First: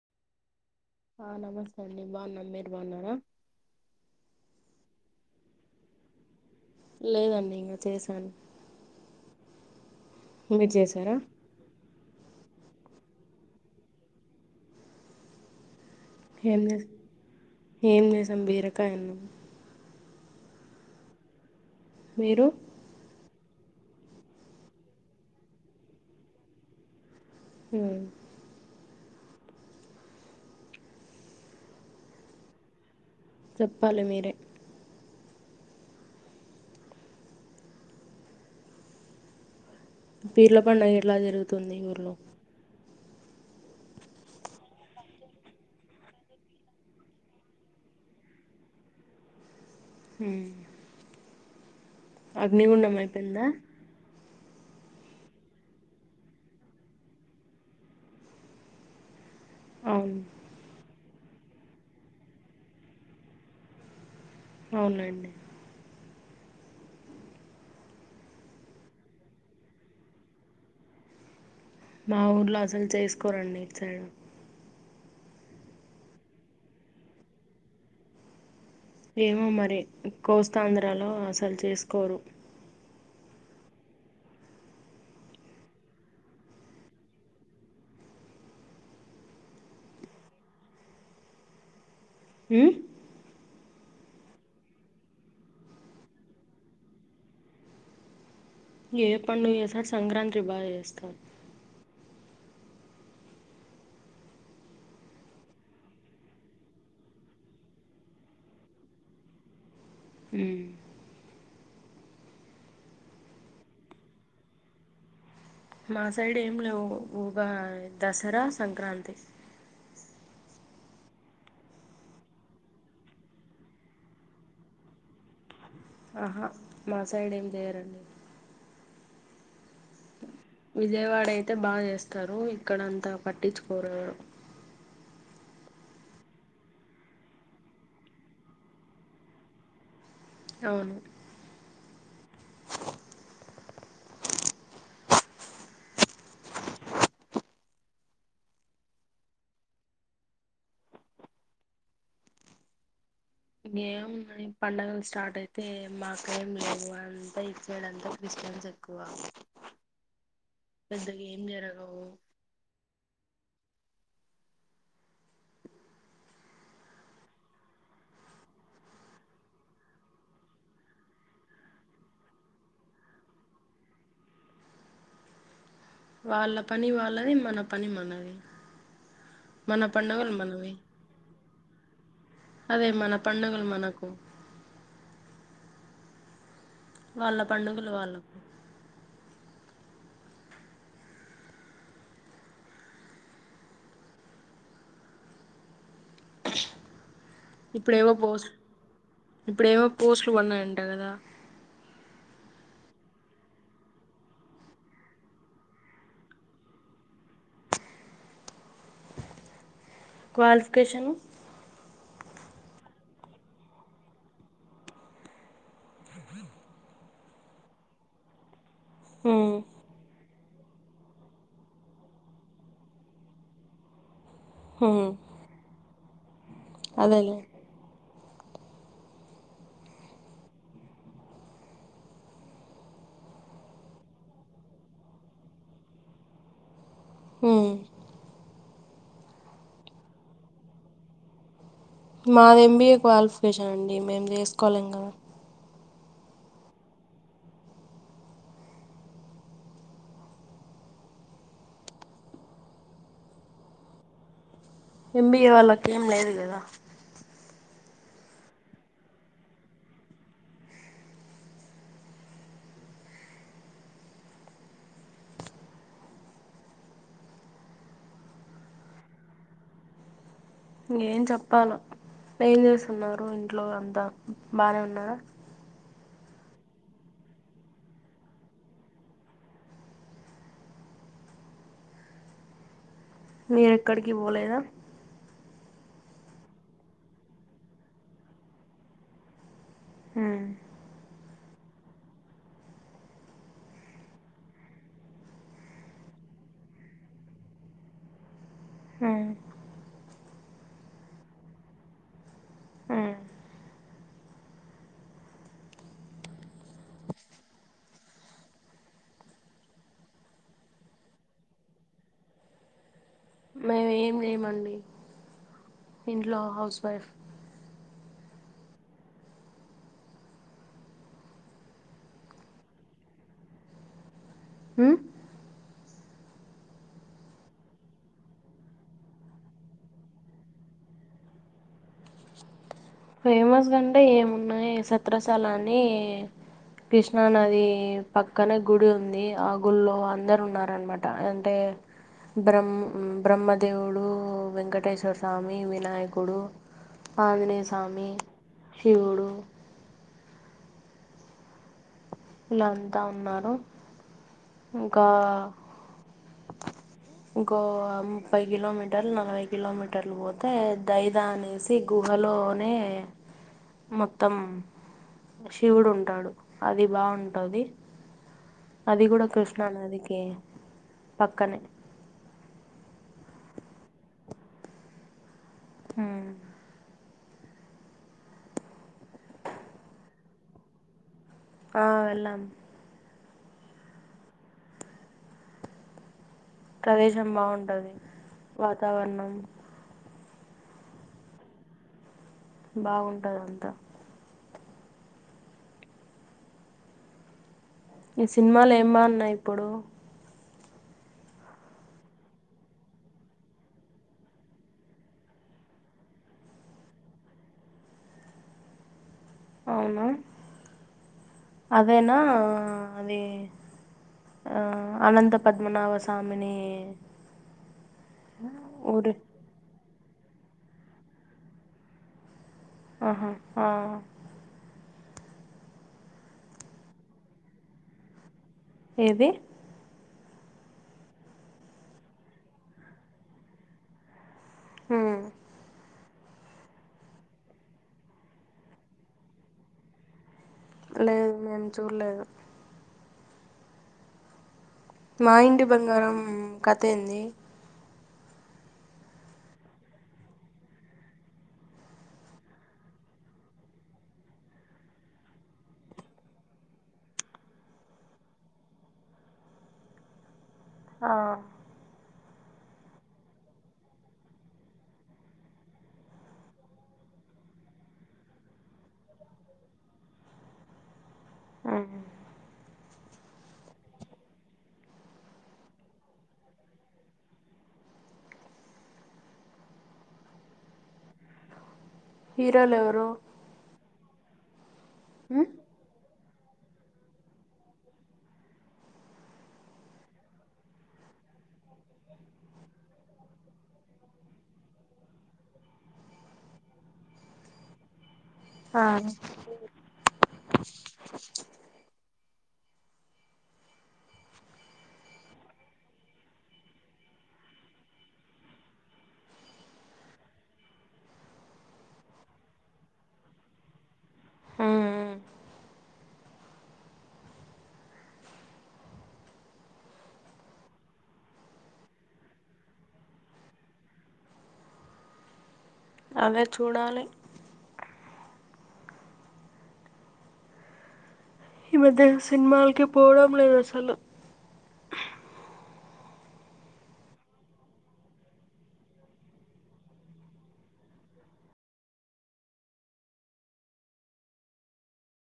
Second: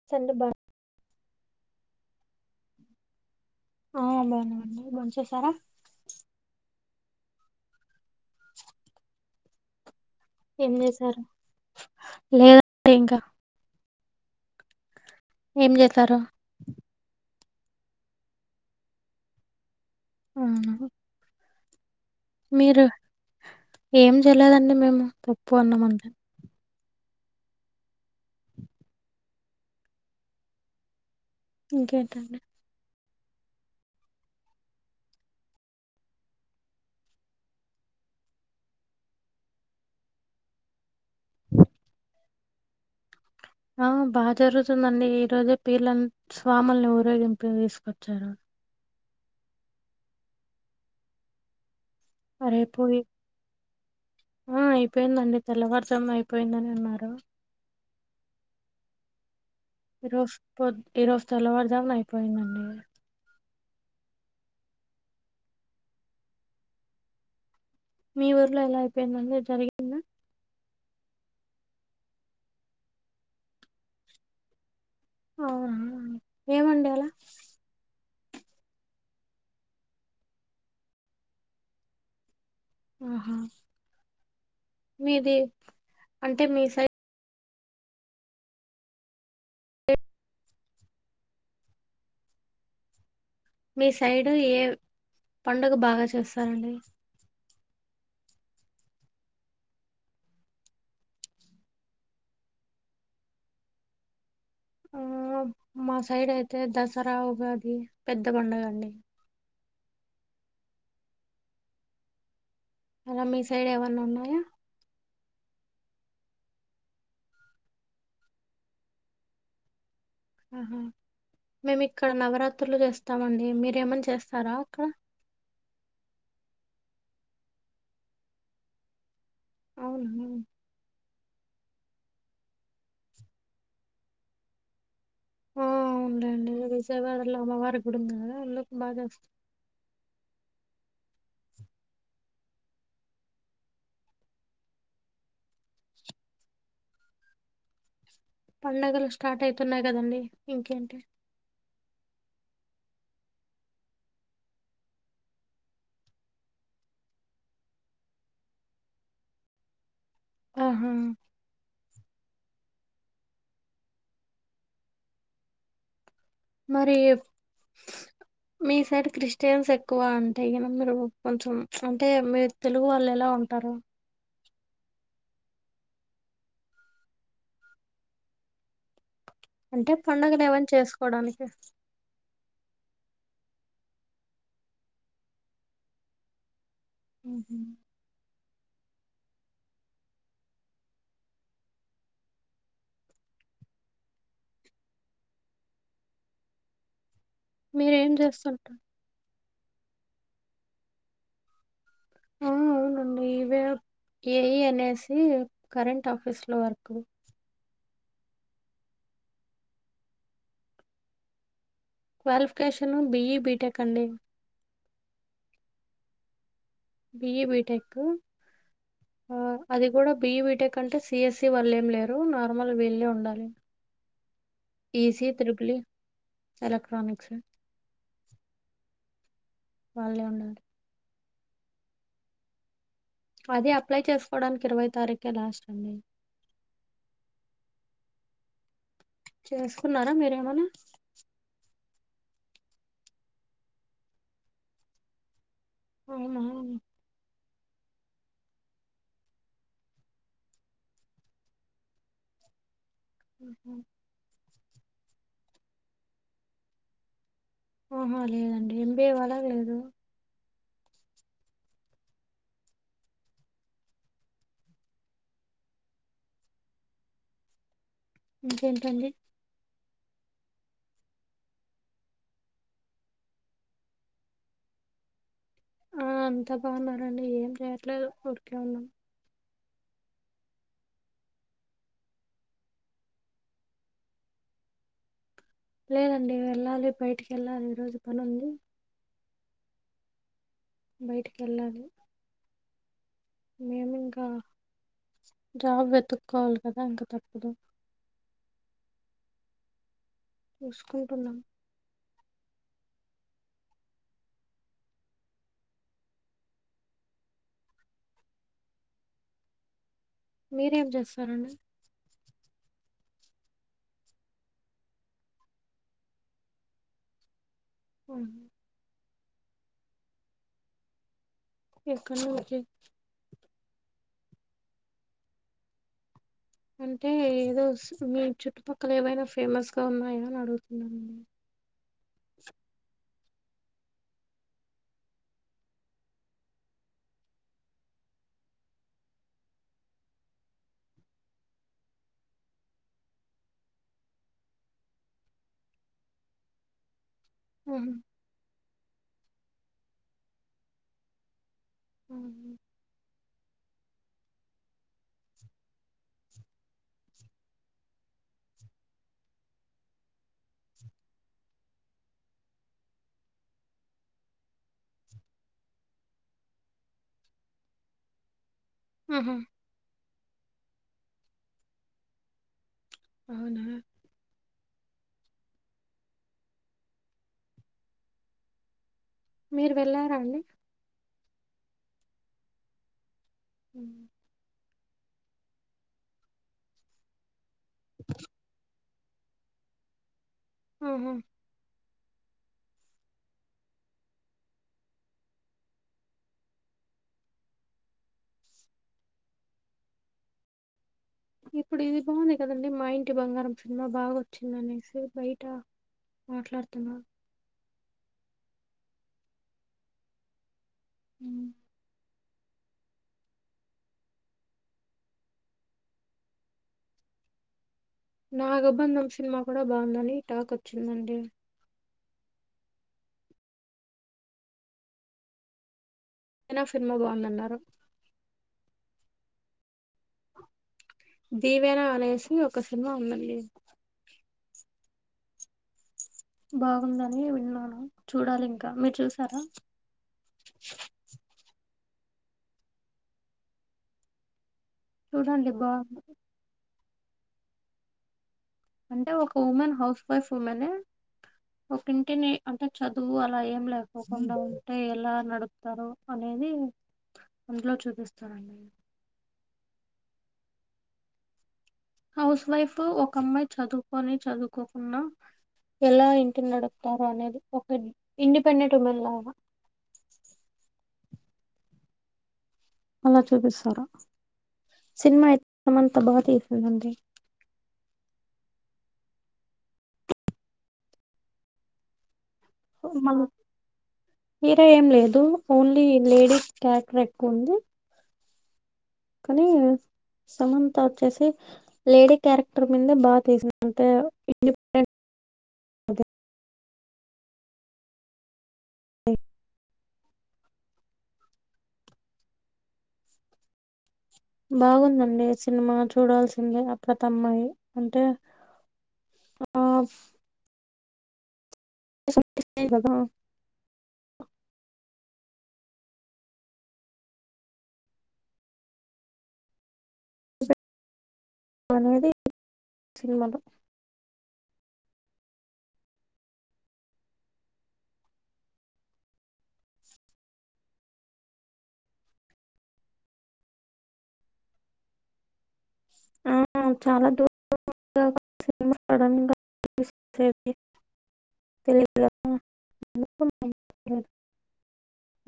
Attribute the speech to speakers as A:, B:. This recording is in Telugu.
A: [unintelligible]
B: ఆ నమస్తే అండి బాగున్నా మీరు బాగున్నార
A: ఆ బాగున్నామండీ. భోంచేసార
B: లేదండి ఇంగ చేశాను మీరు
A: ఏం
B: చేసారా
A: చేశారు లేదండి ఇంక ఏం చేసరు
B: ఏం చేసాం బీరకాయ అన్నం
A: ఉ
B: మీరు
A: ఏం చేయలేదండి మేము పొప్పు అన్నం అంతే
B: హ
A: ఇంకేంటండి
B: చెప్పాలి మీరే పీర్ల పండుగ ఎలా జరుగుతుంది ఊర్లో
A: ఆ బాగ జరుగుతుందండి ఈ రోజే పీర్ల స్వాముల్ని ఊరేగింపు తీసుకొచ్చారు
B: హు అగ్నిగుండం
A: అరేపోయి
B: అయిపోయిందా
A: ఆ అయిపోయిందండి తెల్లవారు జామున అయిపోయిందని అన్నారు ఈ
B: అవును
A: రోజు పొద్ ఈ రోజు తెల్లవారుజామున అయిపోయిందండి
B: అవునండి
A: మీ ఊర్లో ఎలా అయిపోయింది అండి [unintelligible]
B: మా ఊర్లో అసలు చేసుకోరండి ఇటు సైడ్
A: అవునా ఏమండి అలా
B: ఏమో మరి కోస్తాంధ్రాలో అసలు చేసుకోరు
A: ఆహా మీది అంటే మీ సై
B: ఉమ్
A: మీ సైడు ఏ పండుగ బాగా చేస్తారండి
B: ఏ పండుగ చేసిన సంక్రాంతి బాగా చేస్తారు
A: ఆ మా సైడ్ అయితే దసరా, ఉగాది పెద్ద పండుగ అండి
B: ఉ
A: అలా మీ సైడ్ ఏవన్న ఉన్నాయా
B: మా సైడ్ ఏం లేవు ఉఊగా దసరా సంక్రాంతి
A: ఆహా మేము ఇక్కడ నవరాత్రులు చేస్తామండి మీరేమన్నా చేస్తారా అక్కడ
B: ఆహా మా సైడ్ ఏం చేయరండి
A: అవున మే
B: విజయవాడ అయితే బాగా చేస్తారు ఇక్కడంతా పట్టించుకోరు
A: ఆ అవును లెండి విజయవాడలో అమ్మవారి గుడి ఉంది కదా అందుకు బాగా చేస్తర్
B: అవునండి
A: పండుగలు స్టార్ట్ అవుతున్నాయి కదండి ఇంకేంటి
B: ఏం ఉన్నాయ్ పండగలు స్టార్ట్ అయితే మాకేం లేవు అంతా ఇటు సైడ్ అంత క్రిస్టియన్స్ ఏ క్కువ
A: ఆహా
B: పెద్దగా ఏం జరగవు
A: మరియు మీ సైడ్ క్రిస్టియన్స్ ఎక్కువ అంటే గిన మీరు కొంచెం అంటే మీరు తెలుగు వాళ్ళు ఎలా ఉంటారు
B: వాళ్ళ పని వాళ్ళది మన పని మనది మన
A: అంటే పండుగలు ఏమన్నా
B: మనవి
A: చేసుకోవడానికి
B: అదే మన పండగలు మనకు వాళ్ళ
A: మ్మ్.
B: పండుగలు వాళ్ళక్
A: మీరేం
B: ఇప్పుడేవో పోస్
A: చేస్తుంటారు?
B: ఇపుడు ఏమో పోస్ట్లు పడిన్నాయంట కదా
A: ఆ అవునండి ఇవే ఏఈ అనేసి కరెంట్ ఆఫీస్ లో work
B: qualification
A: qualification BE BTech అండి బిఈ బిటెక్
B: హ్మ్
A: అది కూడా బిఈ బిటెక్ కంటే సిఎస్సి వాళ్ళు ఏం లేరు నార్మల్ వీళే ఉండాలి
B: హ్మ్
A: ఈస ట్రిబుల్ ఈ ఎలెక్ట్రనిక్స్
B: అదేలే
A: వాళ్ళే ఉండి అది అప్లై చేసుకోవడానికి ఇరవై తారీఖే లాస్ట్ అండి
B: హ
A: చేసుకున్నారా మీరేమన్నా
B: మాది ఎంబీఏ క్వాలిఫికేషన్ అండి మేము చేసుకోలేం గా
A: అవునా ఉహ
B: ఎంబీఏ వాళ్ళకి ఏం లేదు కదా
A: ఆహా లేదండి ఎంబీఏ వాలాకు లేదు ఇంకేంటండి
B: ఇంక ఏం చెప్పలో ఏం చేస్తున్నారు ఇంట్లో వాళ్ళు అంతా బాగానే ఉన్నారా
A: ఆ అంత బాగున్నారండి ఏం చెయట్లేదు ఉరికే ఉన్నాం
B: మీర్ ఎక్కడికి పోలేదా
A: లేదండి వెళ్ళాలి బయటికి వెళ్ళాలి ఈ రోజు పని ఉంది
B: హుః
A: బయటికి వెళ్ళాదు మేము ఇంకా జ్రాబ్ వెతుక్కోవాలి కదా ఇంకా తప్పదు
B: హుం
A: చూసుకుంటున్నాం
B: ఆ
A: మీరేం చేస్తారండి
B: మేము ఏం చెయమండి ఇంట్లో హౌస్ వైఫ్
A: ఉవు ఎక్కడ నుంచి
B: ఊ
A: అంటే ఏదో మీ చుట్టుపక్కల ఏమైనా ఫేమస్ గా ఉన్నాయా అని అడుగుతున్నాండి
B: ఫేమస్గాంటే ఏమున్నాయి సత్రసాల అని కృష్ణా నది పక్కనే గుడి ఉంది ఆ గుళ్లో అందరు ఉన్నారుా అనమాట అంటే బ్రహ బ్రహ్మదేవుడు వెంకటేశ్వర స్వామి వినాయకుడు ఆంజనే
A: ఆహా,
B: స్వామి శివుడు
A: ఉ
B: ఇలాంతా ఉన్నారు ఇంకా ఇంకో ముప్పై కిలోమీటర్లు నలభై కిలోమీటర్లు పోతే దైదా అనే సి గుహలోనే మొత్తం శివుడు ఉంటాడు అది బాగుంటది అది కూడా
A: ఆహా,
B: కృష్ణానదికి పక్కనే
A: అవునా
B: హ్మ్
A: మీరు వెళ్ళారండి
B: ఆ వెళ్ళాం
A: ఉ
B: ప్రదేశం బాగుంటది వాతావరణం
A: ఆహ
B: బాగుంటంద అంతా ఈ సినిమాలు ఏం బాగున్నాయి ఇప్పుడు
A: ఇప్పుడు ఇది బాగుంది కదండి మా ఇంటి బంగారం సినిమా బాగా వచ్చింద అనేసి బయట మాట్లాడుతున్నారు
B: అవునా అదేనా అది ఆ అనంత పద్మనాభ స్మని
A: నాగబంధం సినిమా కూడా బాగుందని టాక్ వచ్చిందండి
B: ఆహా ఆ
A: అయినా సినిమా బాగుందన్నారు
B: ఏది
A: దీవేన అనేసి ఒక సినిమా ఉందండి
B: హ్మ్
A: బాగుందని విన్నాను చూడాలి ఇంకా మీరు చూసారా
B: లేదు మేము చూడలేదు మా
A: చూడండి
B: ఇంటి
A: బాగుంది.
B: బంగారం కథ ఏంది
A: అంటే ఒక ఉమెన్ హౌస్ వైఫ్ ఉమెన్ ఒకటింటిని అంటే చదువు అలా ఏం లేకకుండా ఉంటే ఎలా నడుపూ రోజు అనేది అందులో చూపిస్తారండి
B: ఆ
A: హౌస్ వైఫ్ ఒక అమ్మాయి చదువుకని చదువుకోకున్నా ఎలా ఇంటిని నడుపుతారు అనేది ఒక ఇండిపెండెంట్ ఉమెన్ లానా
B: ఆ
A: అలా చూపిస్తారు సినిమా ఇస్త అంతా బాగా తీసిందండి
B: హీరోలు ఎవరు
A: మ హరా ఏం లేదు ఓన్లీ లేడీస్ క్యారెక్టర్ ఎక్కువ ఉంది కానీ సమంత వచ్చేసి లేడీ క్యారెక్టర్ మీదే బాగా తీసింది అంతే
B: హా
A: బాగుందండి సినిమా చూడాల్సిందే అప్పుడత అమ్మాయి అంటే ఆ చెప్తుంది కదా
B: ఆ
A: అనేది సినిమాలో
B: అవే చూడాలి ఈ మధ్య సినిమాలకి పోవడం లేదు అసలు
A: ఆ చాలా దూర సినిమా సడన్ గాది తెలిదు